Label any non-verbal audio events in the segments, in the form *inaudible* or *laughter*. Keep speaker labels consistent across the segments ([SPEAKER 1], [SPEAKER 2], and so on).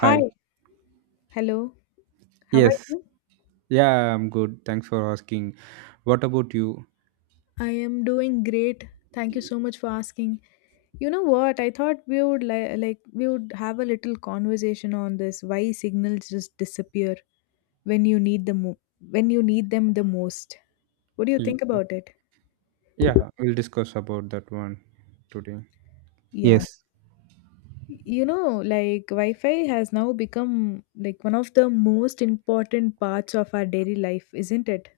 [SPEAKER 1] Hi.
[SPEAKER 2] hello. How are
[SPEAKER 1] Yes.
[SPEAKER 2] you?
[SPEAKER 1] Yeah, I'm good. Thanks for asking. What about you?
[SPEAKER 2] I am doing great. Thank you so much for asking. You know what? I thought we would have a little conversation on this why signals just disappear when you need them mo- when you need them the most. What do you
[SPEAKER 1] Y-
[SPEAKER 2] think about it?
[SPEAKER 1] Yeah, we'll discuss about that one today.
[SPEAKER 2] Yeah.
[SPEAKER 1] Yes.
[SPEAKER 2] You know, like Wi-Fi has now become like one of the most important parts of our daily life, isn't it?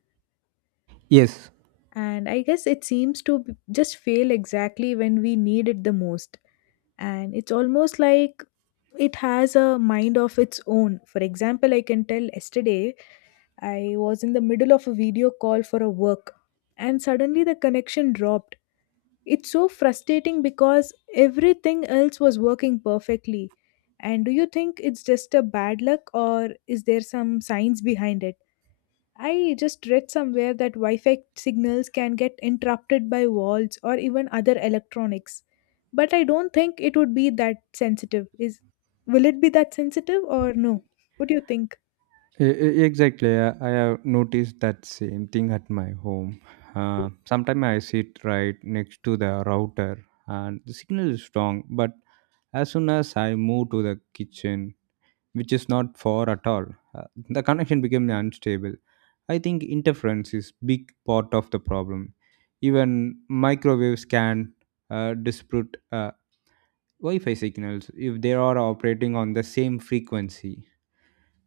[SPEAKER 1] Yes.
[SPEAKER 2] And I guess it seems to b- just fail exactly when we need it the most. And it's almost like it has a mind of its own. For example, I can tell yesterday I was in the middle of a video call for a work, and suddenly the connection dropped. It's so frustrating because everything else was working perfectly. And do you think it's just a bad luck, or is there some science behind it? I just read somewhere that Wi-Fi signals can get interrupted by walls or even other electronics, but I don't think it would be that sensitive. Is Will it be that sensitive or no? What do you think?
[SPEAKER 1] Exactly. I have noticed that same thing at my home. Sometimes I sit right next to the router and the signal is strong, but as soon as I move to the kitchen, which is not far at all. Uh, the connection became unstable. I think interference is big part of the problem. Even microwaves can dispute Wi-Fi signals if they are operating on the same frequency,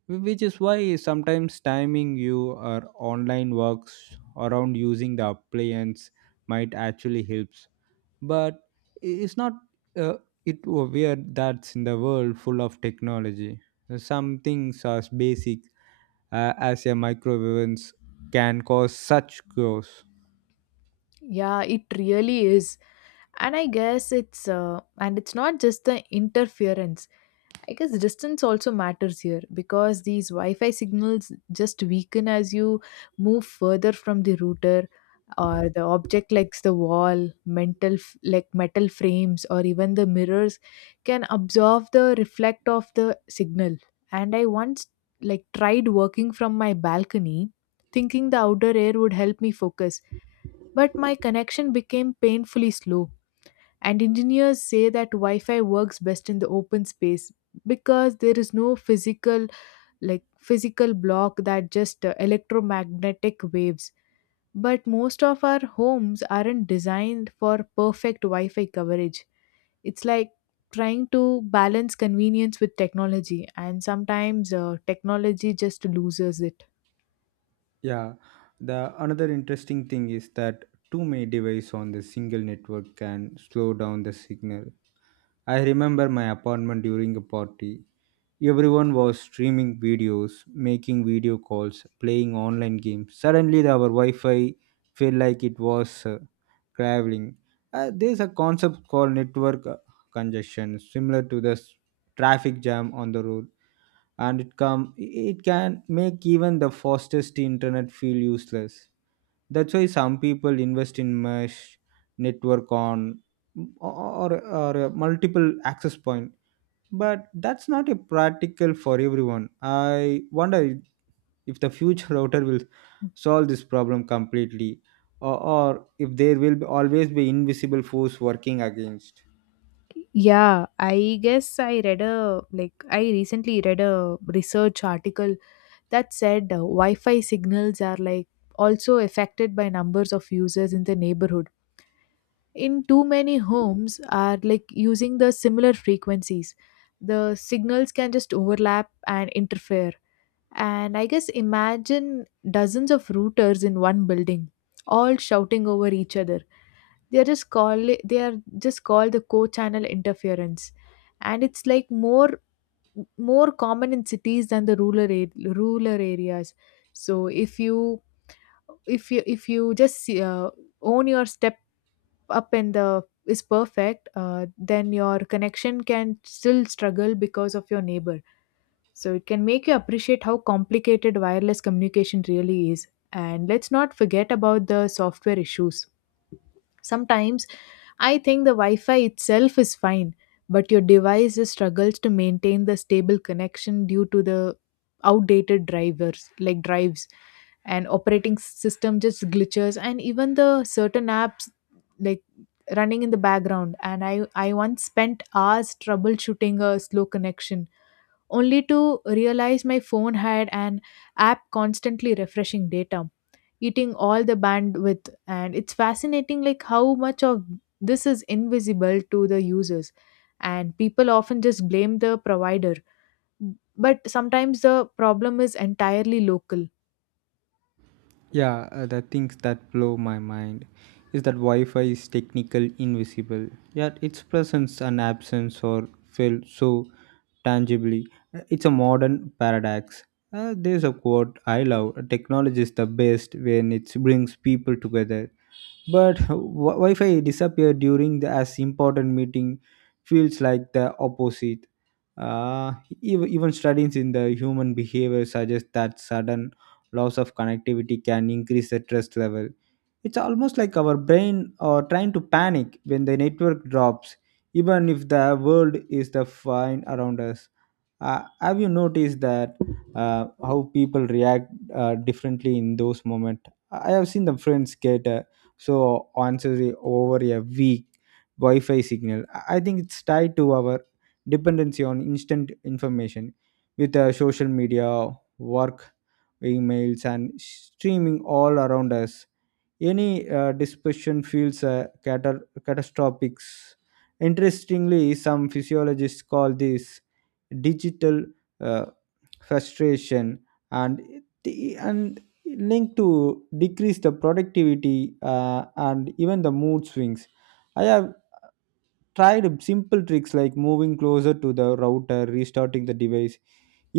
[SPEAKER 1] which is why sometimes timing you or online works around using the appliance might actually help, but it's not uh, it weird that's in the world full of technology, some things as basic as a microwave ovens can cause such chaos.
[SPEAKER 2] Yeah, it really is. And I guess it's not just the interference. I guess distance also matters here, because these Wi-Fi signals just weaken as you move further from the router, or the object like the wall, mental f- like metal frames, or even the mirrors can absorb the reflect of the signal. And I once like tried working from my balcony, thinking the outer air would help me focus, but my connection became painfully slow. And engineers say that Wi Fi works best in the open space, because there is no physical block that just electromagnetic waves. But most of our homes aren't designed for perfect Wi Fi coverage. It's like trying to balance convenience with technology, and sometimes technology just loses it.
[SPEAKER 1] Yeah, the another interesting thing is that too many devices on the single network can slow down the signal. I remember my apartment during a party. Everyone was streaming videos, making video calls, playing online games. Suddenly, our Wi Fi felt like it was traveling. There's a concept called network congestion, similar to the traffic jam on the road, and it can make even the fastest internet feel useless. That's why some people invest in mesh network on or a multiple access point, but that's not a practical for everyone. I wonder if the future *laughs* router will solve this problem completely, or if always be invisible force working against.
[SPEAKER 2] Yeah, I guess I recently read a research article that said Wi-Fi signals are like also affected by numbers of users in the neighborhood. In too many homes are like using the similar frequencies. The signals can just overlap and interfere. And I guess imagine dozens of routers in one building all shouting over each other. They are just call they are just called the co-channel interference, and it's like more common in cities than the rural areas. So if you just own your step up in the is perfect then your connection can still struggle because of your neighbor. So it can make you appreciate how complicated wireless communication really is. And let's not forget about the software issues. Sometimes I think the Wi Fi itself is fine, but your device is struggles to maintain the stable connection due to the outdated drivers, like drives, and operating system just glitches, and even the certain apps like running in the background. And I once spent hours troubleshooting a slow connection, only to realize my phone had an app constantly refreshing data, eating all the bandwidth. And it's fascinating like how much of this is invisible to the users, and people often just blame the provider, but sometimes the problem is entirely local.
[SPEAKER 1] Yeah, the things that blow my mind is that Wi-Fi is technical invisible, yet its presence and absence are felt so tangibly. It's a modern paradox. There's a quote I love: "Technology is the best when it brings people together." But Wi-Fi disappear during the as important meeting feels like the opposite. uh, Even studies in the human behavior suggest that sudden loss of connectivity can increase the stress level. It's almost like our brain are trying to panic when the network drops, even if the world is the fine around us. Have you noticed that how people react differently in those moments? I have seen the friends get so once over a week Wi-Fi signal. I think it's tied to our dependency on instant information with social media, work, emails, and streaming all around us. Any dispersion feels catastrophic. Interestingly, some physiologists call this digital uh, frustration and the- and linked to decrease the productivity, and even the mood swings. I have tried simple tricks like moving closer to the router, restarting the device,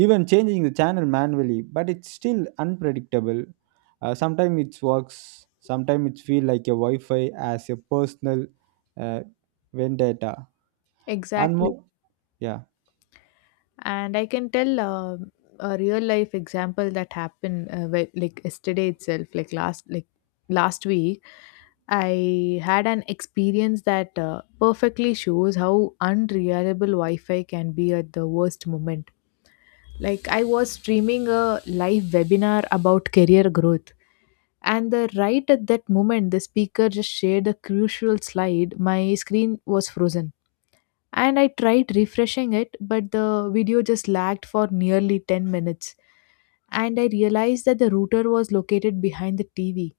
[SPEAKER 1] even changing the channel manually, but it's still unpredictable. Sometimes it works, sometimes it feels like a Wi-Fi as a personal uh, vendetta and
[SPEAKER 2] Exactly.
[SPEAKER 1] more. Yeah.
[SPEAKER 2] And I can tell a real life example that happened yesterday itself, last week. I had an experience that perfectly shows how unreliable Wi-Fi can be at the worst moment. Like I was streaming a live webinar about career growth, and the right at that moment the speaker just shared a crucial slide. My screen was frozen, and I tried refreshing it, but the video just lagged for nearly 10 minutes. And I realized that the router was located behind the TV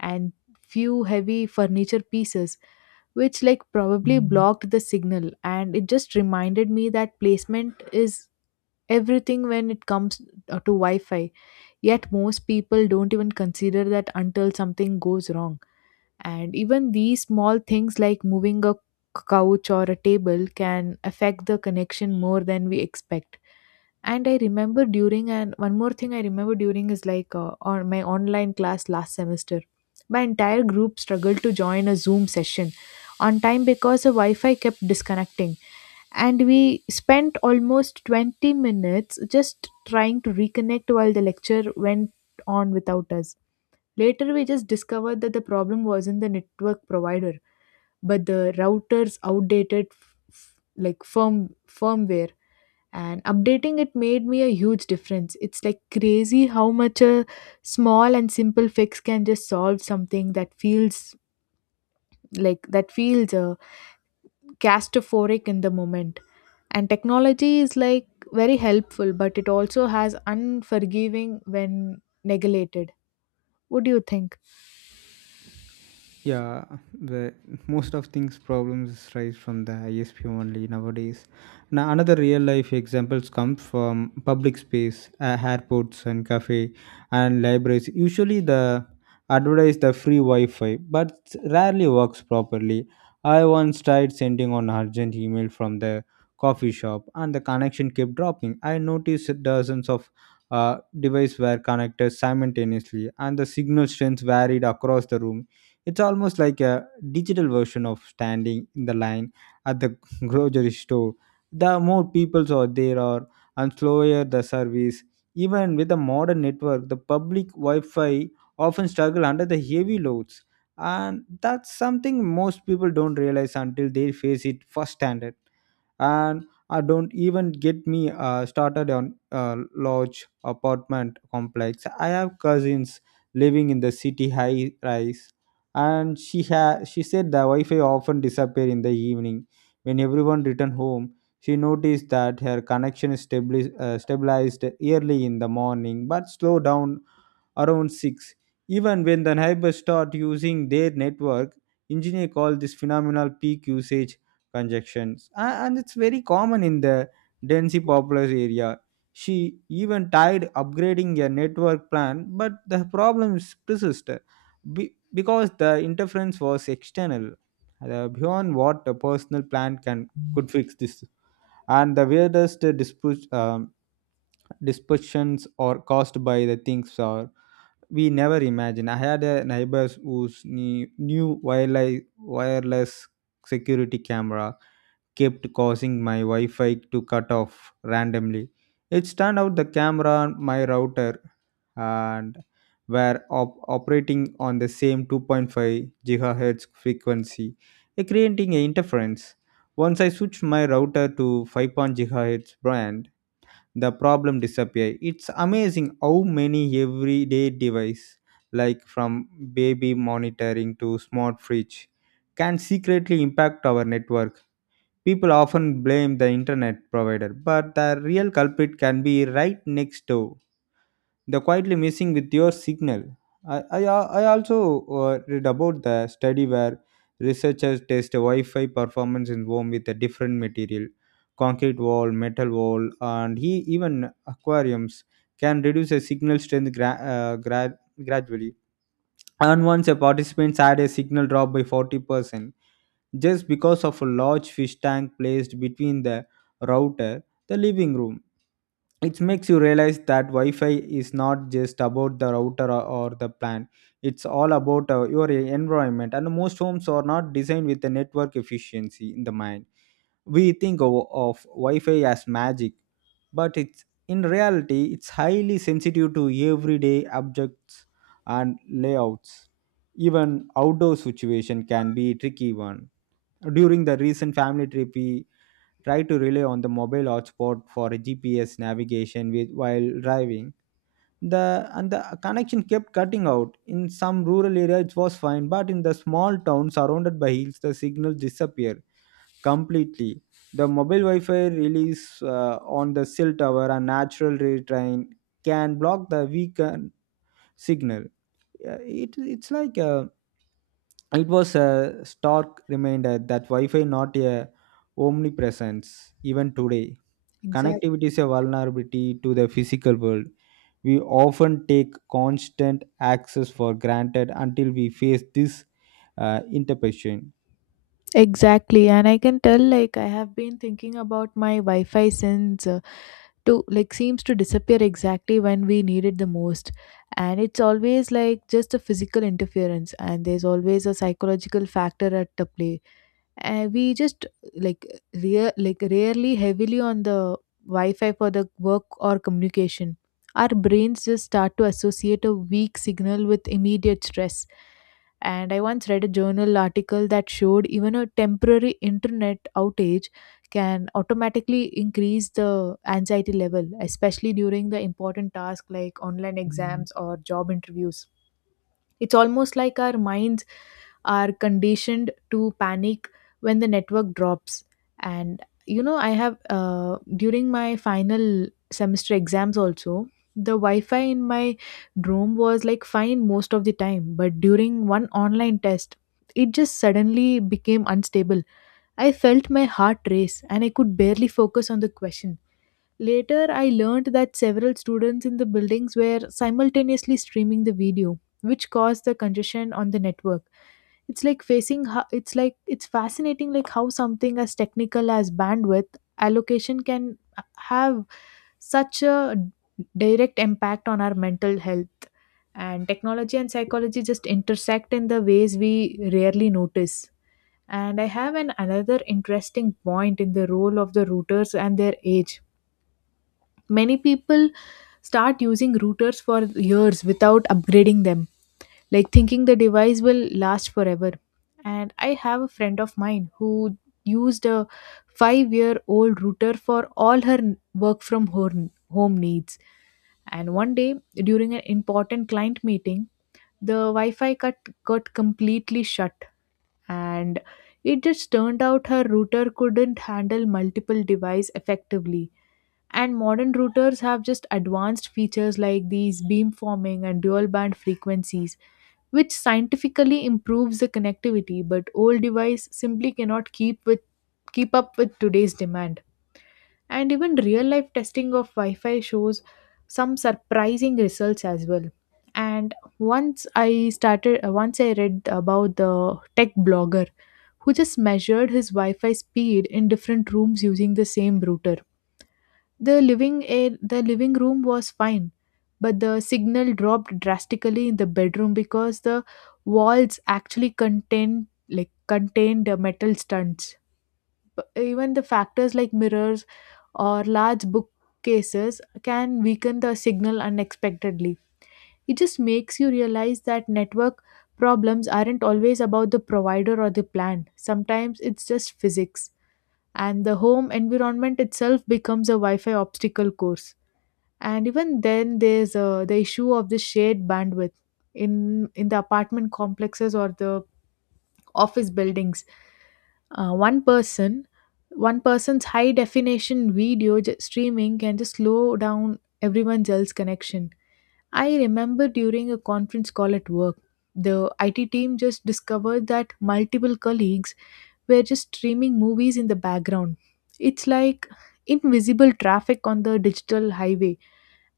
[SPEAKER 2] and few heavy furniture pieces, which like probably blocked the signal. And it just reminded me that placement is everything when it comes to Wi-Fi. Yet most people don't even consider that until something goes wrong. And even these small things like moving a couch or a table can affect the connection more than we expect. And one more thing, I remember during is like on my online class last semester my entire group struggled to join a Zoom session on time because the Wi-Fi kept disconnecting. And we spent almost 20 minutes just trying to reconnect while the lecture went on without us. Later, we just discovered that the problem wasn't the network provider, but the router's outdated firmware. And updating it made me a huge difference. It's like crazy how much a small and simple fix can just solve something that feels like that feels claustrophobic in the moment. And technology is like very helpful, but it also has unforgiving when neglected. What do you think?
[SPEAKER 1] Yeah, the most of things problems rise from the ISP only nowadays. Now another real life examples come from public space, airports and cafe and libraries. Usually the advertise the free Wi-Fi but rarely works properly. I once tried sending an urgent email from the coffee shop and the connection kept dropping. I noticed dozens of devices were connected simultaneously and the signal strength varied across the room. It's almost like a digital version of standing in the line at the *laughs* grocery store. The more people are there are and slower the service. Even with a modern network, the public Wi-Fi often struggle under the heavy loads. And that's something most people don't realize until they face it firsthand. And I don't even get me started on a large apartment complex. I have cousins living in the city high rise, and she said the Wi-Fi often disappeared in the evening when everyone returned home. She noticed that her connection is stabilized early in the morning but slowed down around 6. Even when the neighbors start using their network, engineers call this phenomenal peak usage conjunctions. And it's very common in the densely populous area. She even tried upgrading a network plan, but the problems persist because the interference was external, beyond what a personal plan can could fix this. And the weirdest dispute, dispersions are caused by the things are we never imagined. I had a neighbors who new wireless, security camera kept causing my Wi-Fi to cut off randomly. It turned out the camera on my router and were operating on the same 2.5 gigahertz frequency, creating an interference. Once I switched my router to 5.0 GHz, the problem disappear. It's amazing how many everyday device, like from baby monitoring to smart fridge, can secretly impact our network. People often blame the internet provider, but the real culprit can be right next door. They're quietly messing with your signal. I, I, I also read about the study where researchers test Wi Fi performance in home with a different material: concrete wall, metal wall, and even aquariums can reduce a signal strength gradually. And once a participant had a signal drop by 40%, just because of a large fish tank placed between the router, the living room. It makes you realize that Wi-Fi is not just about the router or the plan. It's all about your environment, and most homes are not designed with the network efficiency in the mind. We think of Wi-Fi as magic, but it's in reality it's highly sensitive to everyday objects and layouts. Even outdoor situation can be tricky one. During the recent family trip, we try to rely on the mobile hotspot for GPS navigation while driving. The And the connection kept cutting out. In some rural areas it was fine, but in the small town surrounded by hills, the signal disappeared completely. The mobile Wi-Fi release on the cell tower, and natural ray can block the weakened signal. It's like it was a stark reminder that Wi-Fi not a omnipresence even today.
[SPEAKER 2] Exactly.
[SPEAKER 1] Connectivity is a vulnerability to the physical world. We often take constant access for granted until we face this interpretation.
[SPEAKER 2] Exactly. And I can tell like I have been thinking about my Wi-Fi since to like seems to disappear exactly when we need it the most. And it's always like just a physical interference, and there's always a psychological factor at the play. We just like rarely heavily on the Wi-Fi for the work or communication. Our brains just start to associate a weak signal with immediate stress. And I once read a journal article that showed even a temporary internet outage can automatically increase the anxiety level, especially during the important tasks like online exams or job interviews. It's almost like our minds are conditioned to panic when the network drops. And you know, I have during my final semester exams also, the Wi-Fi in my room was like fine most of the time, but during one online test it just suddenly became unstable. I felt my heart race, and I could barely focus on the question. Later I learned that several students in the buildings were simultaneously streaming the video, which caused the congestion on the network. It's like facing how it's like it's fascinating like how something as technical as bandwidth allocation can have such a direct impact on our mental health. And technology and psychology just intersect in the ways we rarely notice. And I have an another interesting point in the role of the routers and their age. Many people start using routers for years without upgrading them, like thinking the device will last forever. And I have a friend of mine who used a 5-year old router for all work from home needs. And one day during an important client meeting, the Wi Fi cut got completely shut. And it just turned out her router couldn't handle multiple devices effectively. And modern routers have just advanced features like these beamforming and dual band frequencies, which scientifically improves the connectivity, but old device simply cannot keep up with today's demand. And even real life testing of Wi-Fi shows some surprising results as well. And once I read about the tech blogger who just measured his Wi-Fi speed in different rooms using the same router. The living room was fine, but the signal dropped drastically in the bedroom because the walls actually contained metal stunts. But even the factors like mirrors or large bookcases can weaken the signal unexpectedly. It just makes you realize that network problems aren't always about the provider or the plan. Sometimes it's just physics, and the home environment itself becomes a Wi Fi obstacle course. And even then there's the issue of the shared bandwidth in the apartment complexes or the office buildings. uh, one person One person's high definition streaming can just slow down everyone else's connection. I remember during a conference call at work, the IT team just discovered that multiple colleagues were just streaming movies in the background. It's like invisible traffic on the digital highway.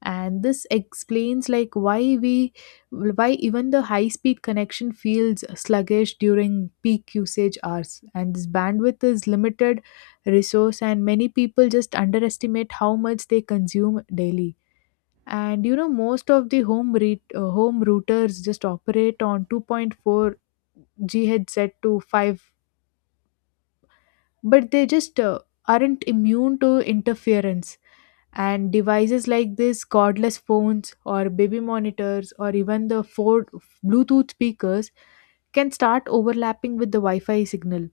[SPEAKER 2] And this explains like why even the high speed connection feels sluggish during peak usage hours. And this bandwidth is limited resource, and many people just underestimate how much they consume daily. And you know, most of the home routers just operate on 2.4 GHz set to 5, but they just aren't immune to interference. And devices like this, cordless phones or baby monitors, or even the four Bluetooth speakers can start overlapping with the Wi-Fi signal.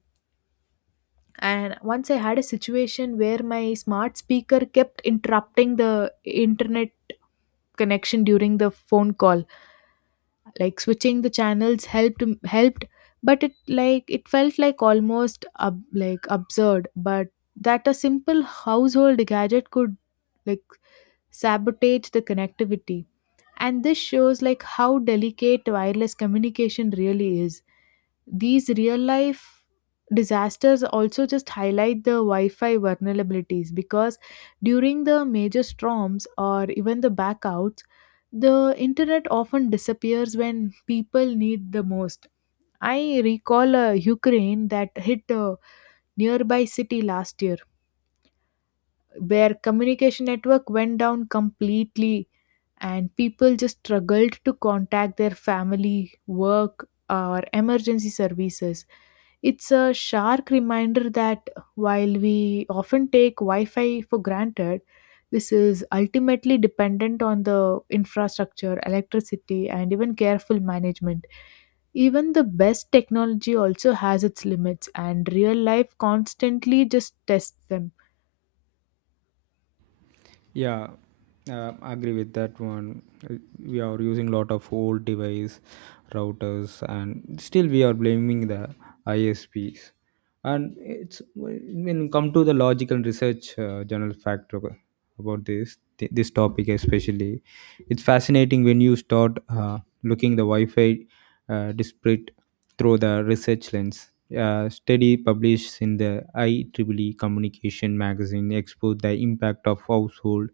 [SPEAKER 2] And once I had a situation where my smart speaker kept interrupting the internet connection during the phone call, like switching the channels helped, but it felt like absurd but that a simple household gadget could like sabotage the connectivity. And this shows like how delicate wireless communication really is. These real life disasters also just highlight the Wi-Fi vulnerabilities, because during the major storms or even the backouts, the internet often disappears when people need the most. I recall Ukraine that hit a nearby city last year, where communication network went down completely and people just struggled to contact their family, work, or emergency services. It's a sharp reminder that while we often take Wi-Fi for granted, this is ultimately dependent on the infrastructure, electricity, and even careful management. Even the best technology also has its limits, and real life constantly just tests them.
[SPEAKER 1] Yeah, I agree with that one. Uh, We are using lot of old device routers, and still we are blaming the ISPs. And it's when you come to the logical research general factor about this topic especially. It's fascinating when you start looking the Wi-Fi disparate through the research lens. A study published in the IEEE Communication magazine exposed the impact of household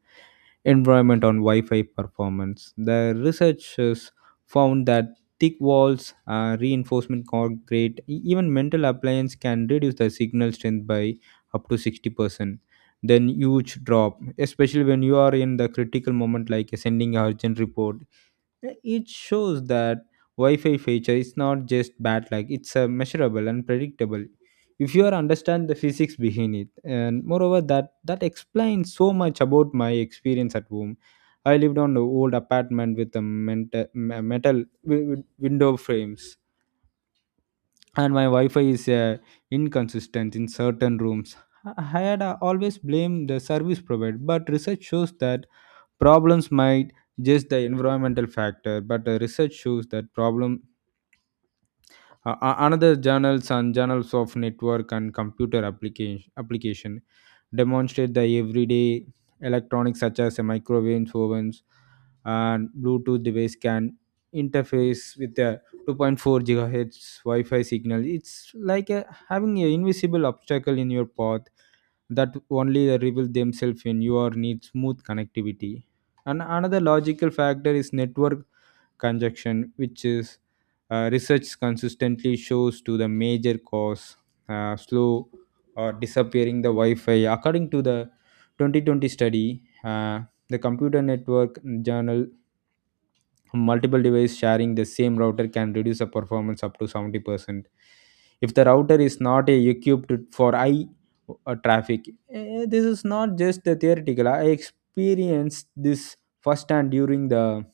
[SPEAKER 1] environment on Wi-Fi performance. The researchers found that thick walls, reinforcement concrete, even metal appliance can reduce the signal strength by up to 60%. Then huge drop, especially when you are in the critical moment like sending a urgent report. Yeah, it shows that Wi-Fi feature is not just bad luck; it's a measurable and predictable, if you are understand the physics behind it. And moreover, that explains so much about my experience at home. I lived on an old apartment with a metal window frames, and my Wi-Fi is inconsistent in certain rooms. I I had always blamed the service provider, but research shows that problems might just the environmental factor. But research shows that problem, another journals of network and computer application demonstrate the everyday electronics such as a microwave ovens and bluetooth device can interface with the 2.4 gigahertz Wi-Fi signal. It's like having an invisible obstacle in your path that only reveal themselves when you are need smooth connectivity. And another logical factor is network conjunction, which is, research consistently shows to the major cause, slow or disappearing the Wi-Fi. According to the 2020 study, the Computer Network Journal, multiple devices sharing the same router can reduce the performance up to 70% if the router is not equipped for high traffic. This is not just the theoretical. I experienced this firsthand during the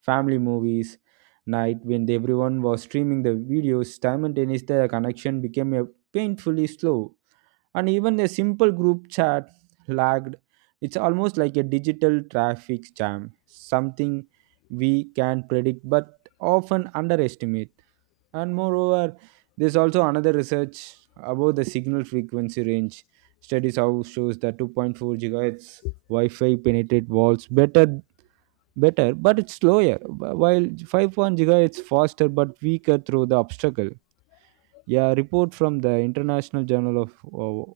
[SPEAKER 1] family movies night when everyone was streaming the videos simultaneously. The connection became painfully slow, and even a simple group chat lagged. It's almost like a digital traffic jam, something we can predict but often underestimate. And moreover, there's also another research about the signal frequency range. Studies how shows that 2.4 gigahertz Wi-Fi penetrate walls better, but it's slower, while 5.1 gigahertz faster but weaker through the obstacle. Yeah, report from the International Journal of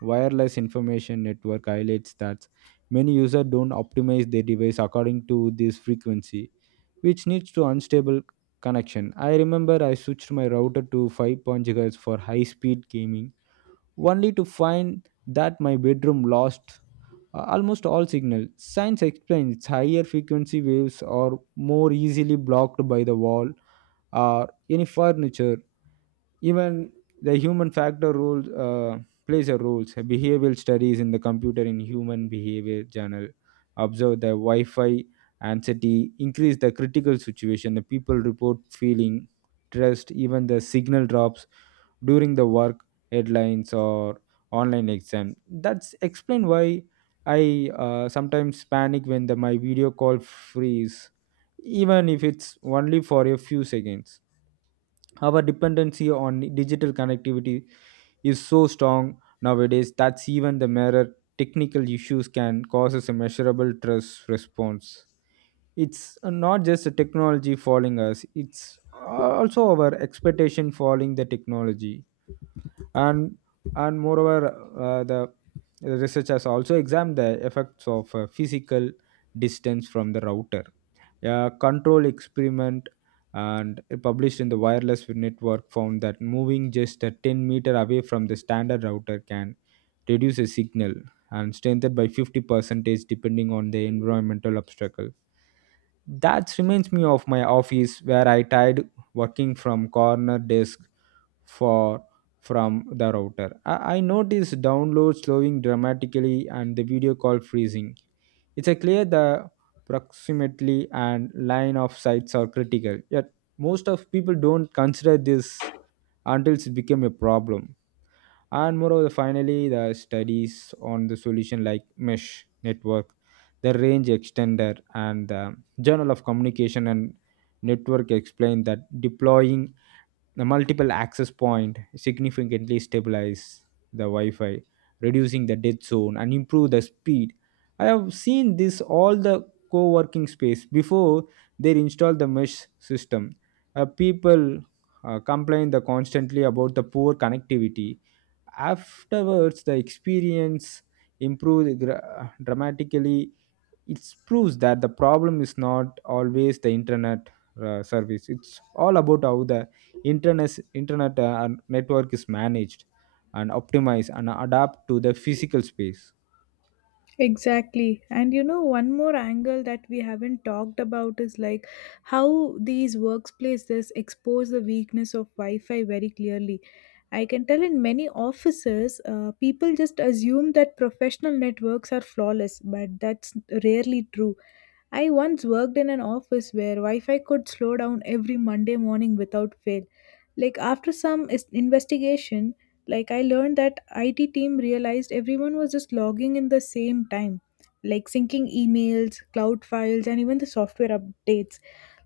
[SPEAKER 1] Wireless Information Network highlights that many users don't optimize their device according to this frequency, which leads to unstable connection. I remember I switched my router to 5.0 GHz for high-speed gaming, only to find that my bedroom lost almost all signal. Science explains higher frequency waves are more easily blocked by the wall or any furniture. Even the human factor role plays a role. So behavioral studies in the computer in human behavior journal observe the Wi-Fi anxiety increase the critical situation. The people report feeling stressed, even the signal drops during the work headlines or online exam. That's explain why I sometimes panic when the my video call freeze, even if it's only for a few seconds. Our dependency on digital connectivity is so strong nowadays that even the mirror technical issues can cause us a measurable stress response. It's not just the technology following us, it's also our expectation following the technology. And and moreover, the research has also examined the effects of physical distance from the router. A control experiment and it published in the wireless network found that moving just a 10 meter away from the standard router can reduce a signal and strengthen by 50 percentage depending on the environmental obstacle. That reminds me of my office where I tried working from corner desk for from the router. I noticed download slowing dramatically and the video call freezing. It's a clear the proximately and line of sights are critical. Yet most of people don't consider this until it became a problem. And moreover, finally, the studies on the solution like mesh network, the range extender, and the Journal of Communication and Network explain that deploying the multiple access point significantly stabilize the Wi-Fi, reducing the dead zone and improve the speed. I have seen this all the co-working space before they install the mesh system. People complain the constantly about the poor connectivity. Afterwards, the experience improved dramatically. It proves that the problem is not always the internet service. It's all about how the internet network is managed and optimized and adapt to the physical space.
[SPEAKER 2] Exactly. And you know, one more angle that we haven't talked about is like how these workplaces expose the weakness of Wi Fi very clearly. I can tell in many offices, people just assume that professional networks are flawless, but that's rarely true. I once worked in an office where Wi Fi could slow down every Monday morning without fail. Like, after investigation, like I learned that IT team realized everyone was just logging in the same time, like syncing emails, cloud files, and even the software updates.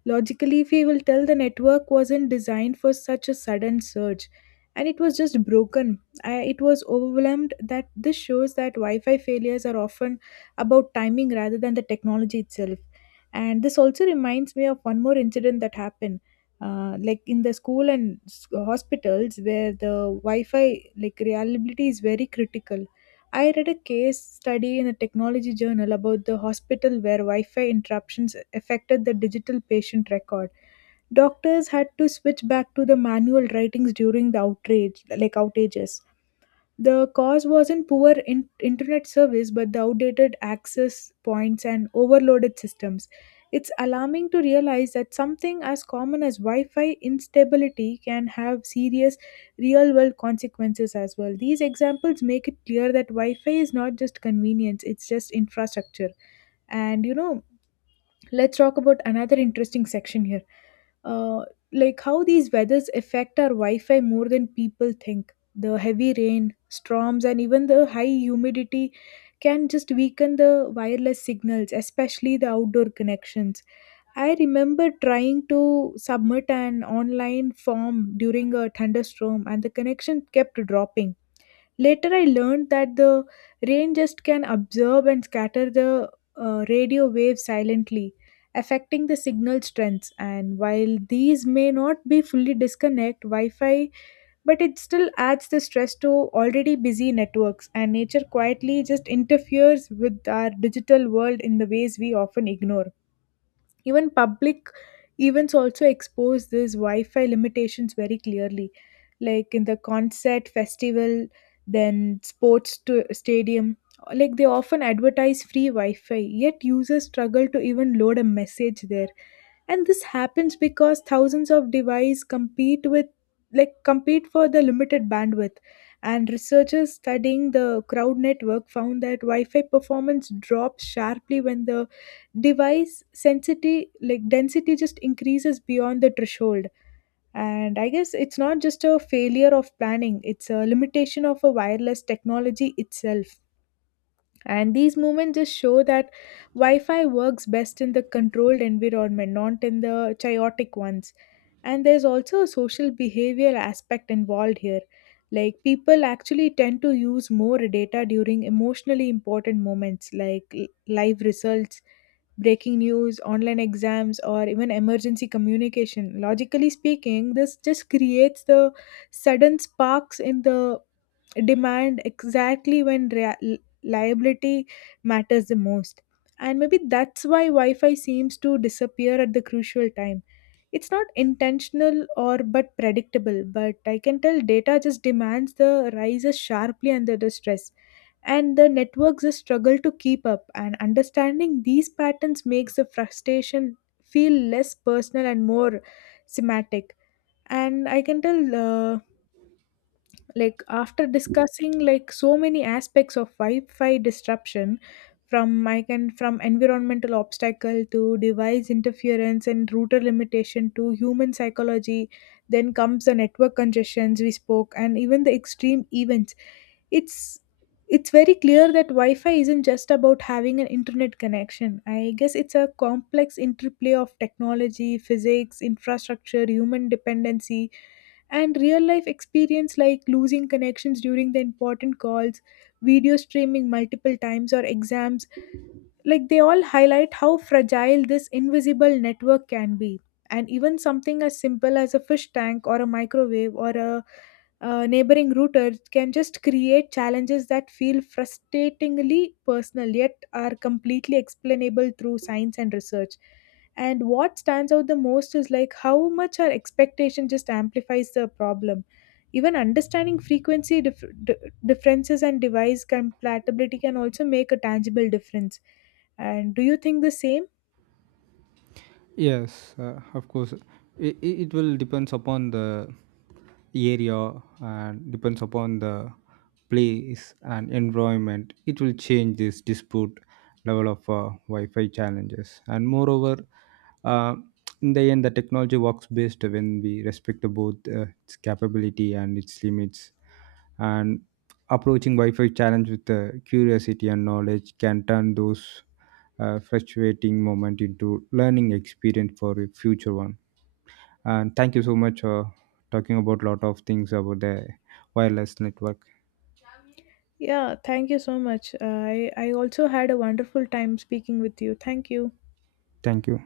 [SPEAKER 2] Logically, we will tell the network wasn't designed for such a sudden surge and it was just broken. I, it was overwhelmed, that this shows that Wi Fi failures are often about timing rather than the technology itself. And this also reminds me of one more incident that happened. Like in the school and hospitals where the Wi-Fi like reliability is very critical. I read a case study in a technology journal about the hospital where Wi Fi interruptions affected the digital patient record. Doctors had to switch back to the manual writings during the outrage, like outages. The cause wasn't internet service but the outdated access points and overloaded systems. It's alarming to realize that something as common as Wi Fi instability can have serious real world consequences as well. These examples make it clear that Wi Fi is not just convenience, it's just infrastructure. And you know, let's talk about another interesting section here, uh, like how these weathers affect our Wi-Fi more than people think. The heavy rain storms and even the high humidity can just weaken the wireless signals, especially the outdoor connections. I remember trying to submit an online form during a thunderstorm and the connection kept dropping. Later, I learned that the rain just can absorb and scatter the radio waves silently, affecting the signal strengths. And while these may not be fully disconnect Wi Fi, but it still adds the stress to already busy networks. And nature quietly just interferes with our digital world in the ways we often ignore. Even public events also expose these Wi-Fi limitations very clearly, like in the concert festival, then sports to stadium. Like they often advertise free Wi-Fi, yet users struggle to even load a message there. And this happens because thousands of devices compete with, compete for the limited bandwidth. And researchers studying the crowd network found that Wi-Fi performance drops sharply when the device sensitivity, like density, just increases beyond the threshold. And I guess it's not just a failure of planning, it's a limitation of a wireless technology itself. And these moments just show that Wi Fi works best in the controlled environment, not in the chaotic ones. And there's also a social behavioral aspect involved here. Like people actually tend to use more data during emotionally important moments like live results, breaking news, online exams, or even emergency communication. Logically speaking, this just creates the sudden sparks in the demand exactly when liability matters the most. And maybe that's why Wi Fi seems to disappear at the crucial time. It's not intentional or but predictable, but I can tell data just demands the rises sharply under the stress. And the networks just struggle to keep up, and understanding these patterns makes the frustration feel less personal and more semantic. And I can tell like after discussing like so many aspects of Wi-Fi disruption, from I can from environmental obstacle to device interference and router limitation to human psychology, then comes the network congestions we spoke and even the extreme events. It's it's very clear that Wi-Fi isn't just about having an internet connection. I guess it's a complex interplay of technology, physics, infrastructure, human dependency, and real life experience. Like losing connections during the important calls, video streaming multiple times, or exams, like they all highlight how fragile this invisible network can be. And even something as simple as a fish tank or a microwave or a, neighboring router can just create challenges that feel frustratingly personal yet are completely explainable through science and research. And what stands out the most is like how much our expectation just amplifies the problem. Even understanding differences and device compatibility can also make a tangible difference. And do you think the same?
[SPEAKER 1] Yes, of course. It will depends upon the area and depends upon the place and environment. It will change this dispute level of Wi-Fi challenges. And moreover, uh, in the end, the technology works best when we respect both its capability and its limits. And approaching Wi-Fi challenge with curiosity and knowledge can turn those frustrating moment into learning experience for a future one. And thank you so much for talking about lot of things about the wireless network.
[SPEAKER 2] Yeah, thank you so much. I also had a wonderful time speaking with you. Thank you.
[SPEAKER 1] Thank you.